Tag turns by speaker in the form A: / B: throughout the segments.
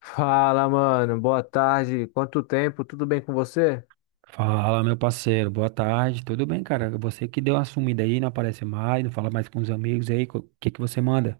A: Fala, mano. Boa tarde. Quanto tempo? Tudo bem com você?
B: Fala, meu parceiro, boa tarde, tudo bem, cara? Você que deu uma sumida aí, não aparece mais, não fala mais com os amigos aí, o que que você manda?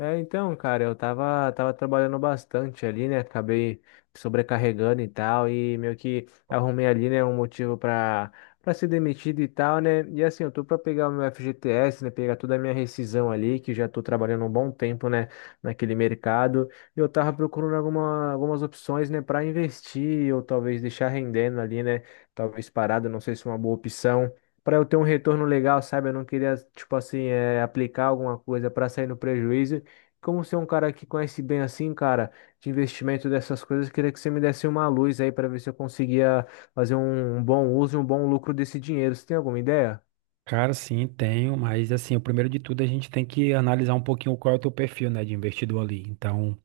A: Então, cara, eu tava trabalhando bastante ali, né? Acabei sobrecarregando e tal, e meio que arrumei ali, né, um motivo pra ser demitido e tal, né? E assim, eu tô pra pegar o meu FGTS, né? Pegar toda a minha rescisão ali, que já tô trabalhando um bom tempo, né, naquele mercado. E eu tava procurando algumas opções, né, pra investir, ou talvez deixar rendendo ali, né? Talvez parado, não sei se é uma boa opção para eu ter um retorno legal, sabe? Eu não queria, tipo assim, aplicar alguma coisa para sair no prejuízo como ser um cara que conhece bem assim, cara, de investimento dessas coisas, queria que você me desse uma luz aí para ver se eu conseguia fazer um bom uso e um bom lucro desse dinheiro. Você tem alguma ideia?
B: Cara, sim, tenho, mas assim, o primeiro de tudo a gente tem que analisar um pouquinho qual é o teu perfil, né, de investidor ali. Então,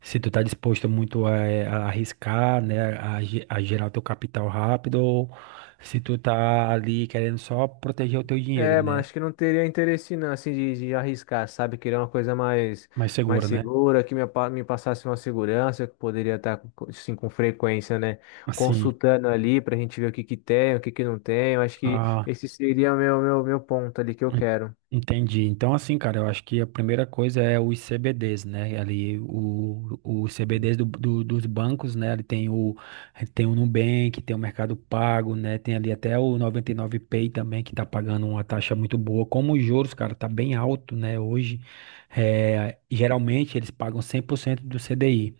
B: se tu tá disposto muito a, a arriscar, né, a gerar o teu capital rápido, ou se tu tá ali querendo só proteger o teu dinheiro,
A: É, mas
B: né,
A: acho que não teria interesse não, assim, de arriscar, sabe? Queria uma coisa
B: mais
A: mais
B: seguro, né?
A: segura, que me, me passasse uma segurança, que eu poderia estar, assim, com frequência, né?
B: Assim,
A: Consultando ali pra gente ver o que que tem, o que que não tem. Eu acho que esse seria o meu ponto ali que eu
B: En-
A: quero.
B: Entendi. Então, assim, cara, eu acho que a primeira coisa é os CBDs, né? Ali, os CBDs dos bancos, né? Ali tem o Nubank, tem o Mercado Pago, né? Tem ali até o 99Pay também, que tá pagando uma taxa muito boa. Como os juros, cara, tá bem alto, né? Hoje, geralmente eles pagam 100% do CDI.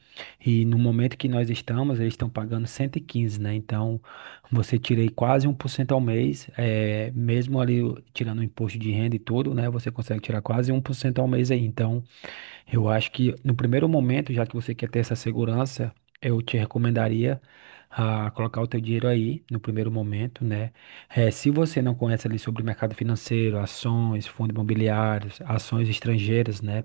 B: E no momento que nós estamos, eles estão pagando 115, né? Então, você tirei quase 1% ao mês, mesmo ali tirando o imposto de renda e tudo, né? Você consegue tirar quase 1% ao mês aí. Então, eu acho que no primeiro momento, já que você quer ter essa segurança, eu te recomendaria a colocar o teu dinheiro aí no primeiro momento, né? Se você não conhece ali sobre o mercado financeiro, ações, fundos imobiliários, ações estrangeiras, né?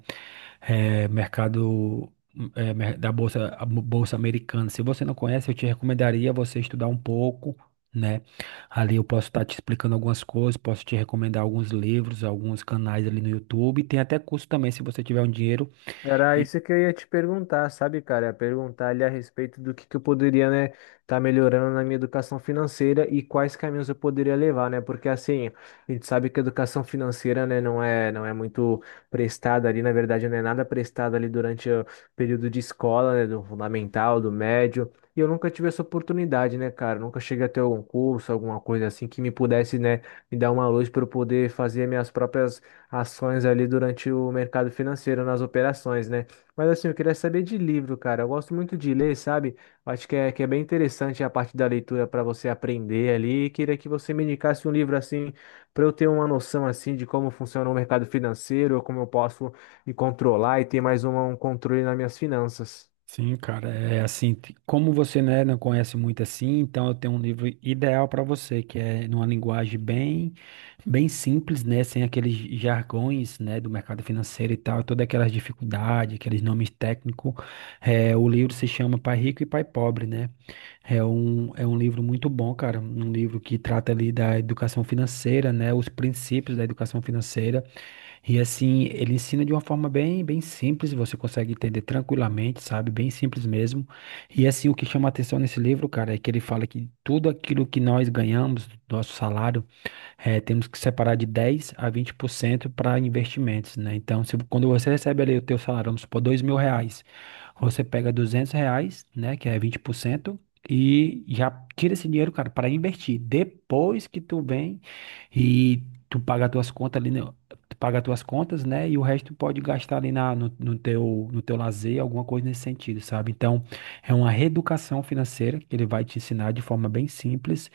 B: Eh, mercado da bolsa, bolsa americana. Se você não conhece, eu te recomendaria você estudar um pouco. Né? Ali eu posso estar te explicando algumas coisas, posso te recomendar alguns livros, alguns canais ali no YouTube. Tem até curso também, se você tiver um dinheiro.
A: Era isso que eu ia te perguntar, sabe, cara? Ia perguntar ali a respeito do que eu poderia, né, tá melhorando na minha educação financeira e quais caminhos eu poderia levar, né? Porque assim, a gente sabe que a educação financeira, né, não é muito prestada ali, na verdade, não é nada prestada ali durante o período de escola, né, do fundamental, do médio. E eu nunca tive essa oportunidade, né, cara? Nunca cheguei a ter algum curso, alguma coisa assim que me pudesse, né, me dar uma luz para eu poder fazer minhas próprias ações ali durante o mercado financeiro, nas operações, né? Mas assim, eu queria saber de livro, cara. Eu gosto muito de ler, sabe? Eu acho que é bem interessante a parte da leitura para você aprender ali. E queria que você me indicasse um livro assim, para eu ter uma noção assim de como funciona o mercado financeiro, como eu posso me controlar e ter mais um controle nas minhas finanças.
B: Sim, cara, é assim, como você, né, não conhece muito assim, então eu tenho um livro ideal para você, que é numa linguagem bem, bem simples, né, sem aqueles jargões, né, do mercado financeiro e tal, todas aquelas dificuldades, aqueles nomes técnicos. É, o livro se chama Pai Rico e Pai Pobre, né? É um livro muito bom, cara, um livro que trata ali da educação financeira, né, os princípios da educação financeira. E assim, ele ensina de uma forma bem, bem simples, você consegue entender tranquilamente, sabe? Bem simples mesmo. E assim, o que chama atenção nesse livro, cara, é que ele fala que tudo aquilo que nós ganhamos, do nosso salário, temos que separar de 10 a 20% para investimentos, né? Então, se, quando você recebe ali o teu salário, vamos supor, 2 mil reais, você pega R$ 200, né, que é 20% e já tira esse dinheiro, cara, para investir. Depois que tu vem e tu paga as tuas contas ali, né, tu paga as tuas contas, né, e o resto tu pode gastar ali na, no, no teu, no teu lazer, alguma coisa nesse sentido, sabe? Então, é uma reeducação financeira que ele vai te ensinar de forma bem simples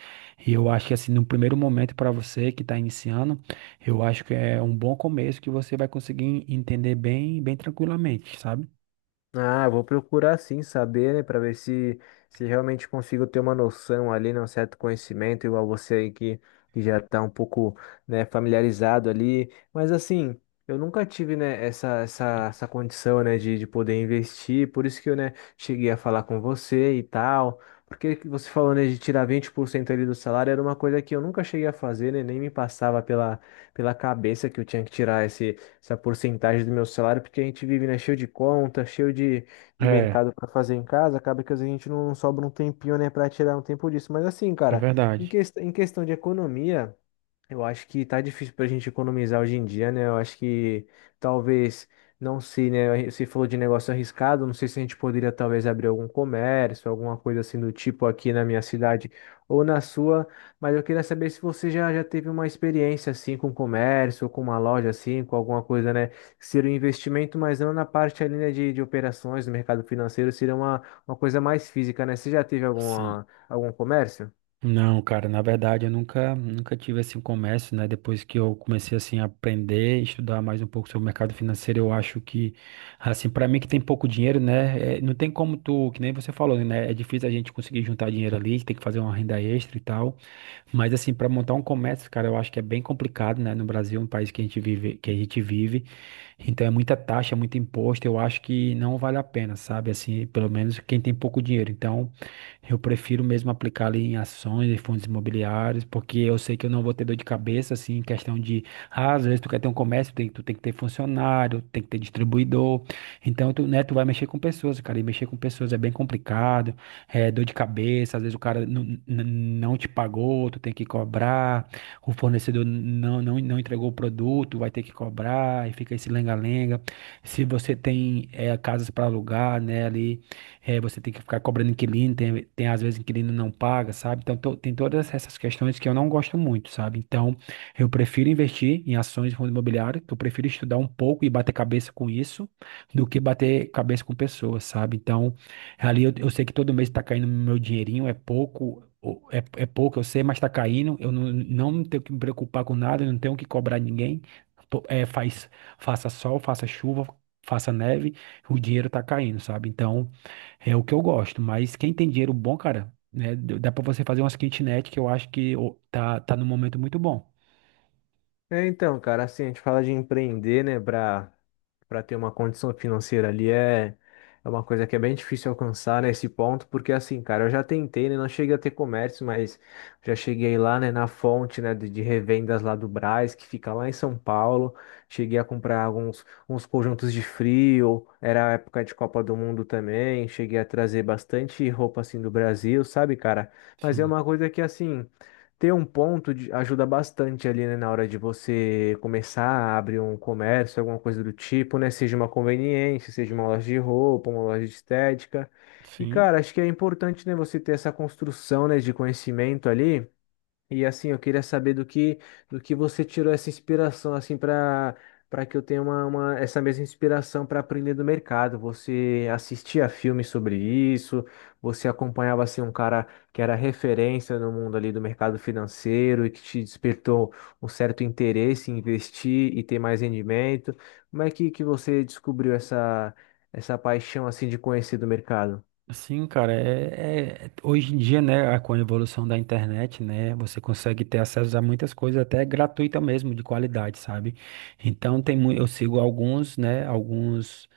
B: e eu acho que assim, no primeiro momento para você que está iniciando, eu acho que é um bom começo que você vai conseguir entender bem, bem tranquilamente, sabe?
A: Ah, eu vou procurar sim saber, né, para ver se realmente consigo ter uma noção ali, né, um certo conhecimento igual você aí que já está um pouco, né, familiarizado ali, mas assim, eu nunca tive, né, essa condição, né, de poder investir, por isso que eu, né, cheguei a falar com você e tal. Porque que você falou, né, de tirar 20% ali do salário era uma coisa que eu nunca cheguei a fazer, né, nem me passava pela, pela cabeça que eu tinha que tirar essa porcentagem do meu salário, porque a gente vive, né, cheio de conta, cheio de
B: É,
A: mercado para fazer em casa, acaba que às vezes a gente não sobra um tempinho, né, para tirar um tempo disso. Mas assim,
B: é
A: cara,
B: verdade.
A: em questão de economia. Eu acho que tá difícil pra gente economizar hoje em dia, né? Eu acho que talvez, não sei, né? Você falou de negócio arriscado, não sei se a gente poderia talvez abrir algum comércio, alguma coisa assim do tipo aqui na minha cidade ou na sua, mas eu queria saber se você já teve uma experiência assim com comércio, ou com uma loja assim, com alguma coisa, né? Que seria um investimento, mas não na parte ali, né, de operações, do mercado financeiro, seria uma coisa mais física, né? Você já teve
B: Sim.
A: alguma, algum comércio?
B: Não, cara, na verdade eu nunca, nunca tive assim um comércio, né? Depois que eu comecei assim a aprender, estudar mais um pouco sobre o mercado financeiro, eu acho que assim, para mim que tem pouco dinheiro, né, não tem como tu, que nem você falou, né? É difícil a gente conseguir juntar dinheiro ali, tem que fazer uma renda extra e tal. Mas assim, para montar um comércio, cara, eu acho que é bem complicado, né? No Brasil, um país que a gente vive, então é muita taxa, muito imposto, eu acho que não vale a pena, sabe? Assim, pelo menos quem tem pouco dinheiro. Então, eu prefiro mesmo aplicar ali em ações e fundos imobiliários, porque eu sei que eu não vou ter dor de cabeça, assim, em questão de, ah, às vezes tu quer ter um comércio, tu tem que ter funcionário, tem que ter distribuidor. Então, tu, né, tu vai mexer com pessoas, cara, e mexer com pessoas é bem complicado, é dor de cabeça, às vezes o cara não, não te pagou, tu tem que cobrar, o fornecedor não, não, não entregou o produto, vai ter que cobrar, e fica esse lenga-lenga. Se você tem casas para alugar, né, ali, você tem que ficar cobrando inquilino, tem às vezes inquilino não paga, sabe? Então, tem todas essas questões que eu não gosto muito, sabe? Então, eu prefiro investir em ações de fundo imobiliário, que eu prefiro estudar um pouco e bater cabeça com isso, do que bater cabeça com pessoas, sabe? Então, ali eu sei que todo mês tá caindo meu dinheirinho, é pouco, é pouco, eu sei, mas tá caindo. Eu não, não tenho que me preocupar com nada, eu não tenho que cobrar ninguém. Pô, é, faça sol, faça chuva, faça neve, o dinheiro tá caindo, sabe? Então, é o que eu gosto. Mas quem tem dinheiro bom, cara, né? Dá pra você fazer umas kitnet que eu acho que ô, tá num momento muito bom.
A: É, então, cara, assim, a gente fala de empreender, né, pra ter uma condição financeira ali é uma coisa que é bem difícil alcançar, né, esse ponto, porque assim, cara, eu já tentei, né, não cheguei a ter comércio, mas já cheguei lá, né, na fonte, né, de revendas lá do Brás, que fica lá em São Paulo, cheguei a comprar alguns uns conjuntos de frio, era a época de Copa do Mundo também, cheguei a trazer bastante roupa, assim, do Brasil, sabe, cara? Mas é
B: Sim,
A: uma coisa que, assim ter um ajuda bastante ali, né, na hora de você começar a abrir um comércio, alguma coisa do tipo, né? Seja uma conveniência, seja uma loja de roupa, uma loja de estética. E,
B: sim.
A: cara, acho que é importante, né, você ter essa construção, né, de conhecimento ali. E assim, eu queria saber do que você tirou essa inspiração assim para que eu tenha essa mesma inspiração para aprender do mercado. Você assistia filmes sobre isso? Você acompanhava assim um cara que era referência no mundo ali do mercado financeiro e que te despertou um certo interesse em investir e ter mais rendimento? Como é que você descobriu essa paixão assim de conhecer do mercado?
B: Sim, cara, hoje em dia, né, com a evolução da internet, né, você consegue ter acesso a muitas coisas, até gratuita mesmo, de qualidade, sabe? Então, eu sigo alguns, né, alguns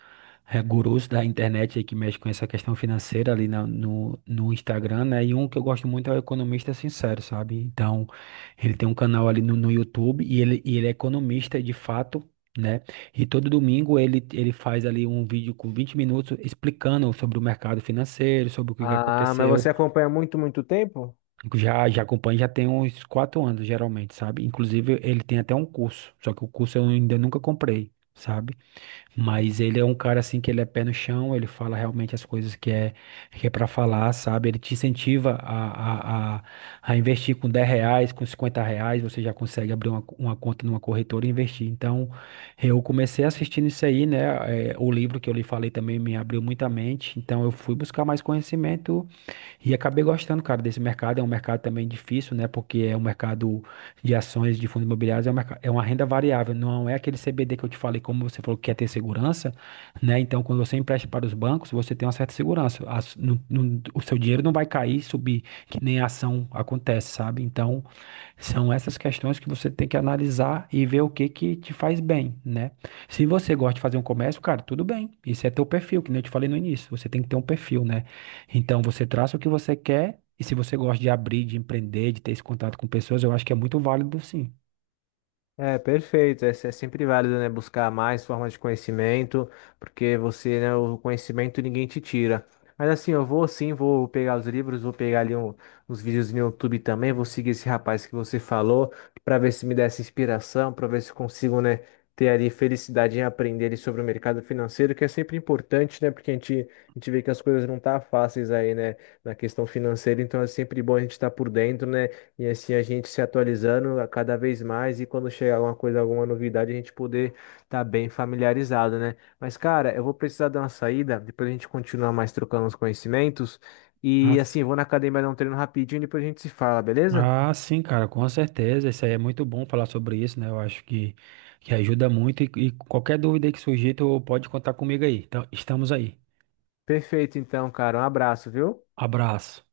B: é, gurus da internet aí que mexem com essa questão financeira ali no Instagram, né, e um que eu gosto muito é o Economista Sincero, sabe? Então, ele tem um canal ali no YouTube e e ele é economista de fato, né? E todo domingo ele faz ali um vídeo com 20 minutos explicando sobre o mercado financeiro, sobre o que que
A: Ah, mas você
B: aconteceu.
A: acompanha há muito, muito tempo?
B: Já acompanho, já tem uns 4 anos, geralmente, sabe? Inclusive, ele tem até um curso, só que o curso eu ainda nunca comprei, sabe? Mas ele é um cara assim que ele é pé no chão, ele fala realmente as coisas que é para falar, sabe? Ele te incentiva a investir com R$ 10, com R$ 50, você já consegue abrir uma conta numa corretora e investir. Então, eu comecei assistindo isso aí, né? É, o livro que eu lhe falei também me abriu muita mente, então eu fui buscar mais conhecimento e acabei gostando, cara, desse mercado. É um mercado também difícil, né? Porque é um mercado de ações de fundos imobiliários, é, é uma renda variável, não é aquele CBD que eu te falei, como você falou que quer ter segurança, né? Então, quando você empresta para os bancos, você tem uma certa segurança. O seu dinheiro não vai cair, subir, que nem a ação acontece, sabe? Então, são essas questões que você tem que analisar e ver o que que te faz bem, né? Se você gosta de fazer um comércio, cara, tudo bem. Isso é teu perfil, que nem eu te falei no início. Você tem que ter um perfil, né? Então você traça o que você quer e se você gosta de abrir, de empreender, de ter esse contato com pessoas, eu acho que é muito válido, sim.
A: É, perfeito. É, é sempre válido, né, buscar mais formas de conhecimento, porque você, né, o conhecimento ninguém te tira. Mas assim, eu vou sim, vou pegar os livros, vou pegar ali uns vídeos no YouTube também, vou seguir esse rapaz que você falou, para ver se me dá essa inspiração, para ver se consigo, né, ter ali felicidade em aprender ali sobre o mercado financeiro, que é sempre importante, né, porque a gente vê que as coisas não tá fáceis aí, né, na questão financeira, então é sempre bom a gente estar por dentro, né, e assim a gente se atualizando a cada vez mais e quando chegar alguma coisa, alguma novidade, a gente poder estar bem familiarizado, né? Mas, cara, eu vou precisar dar uma saída, depois a gente continua mais trocando os conhecimentos.
B: Ah,
A: E
B: s-
A: assim, eu vou na academia dar um treino rapidinho, e depois a gente se fala, beleza?
B: ah, sim, cara, com certeza. Isso aí é muito bom falar sobre isso, né? Eu acho que ajuda muito e qualquer dúvida aí que surgir, tu pode contar comigo aí. Então, estamos aí.
A: Perfeito, então, cara. Um abraço, viu?
B: Abraço.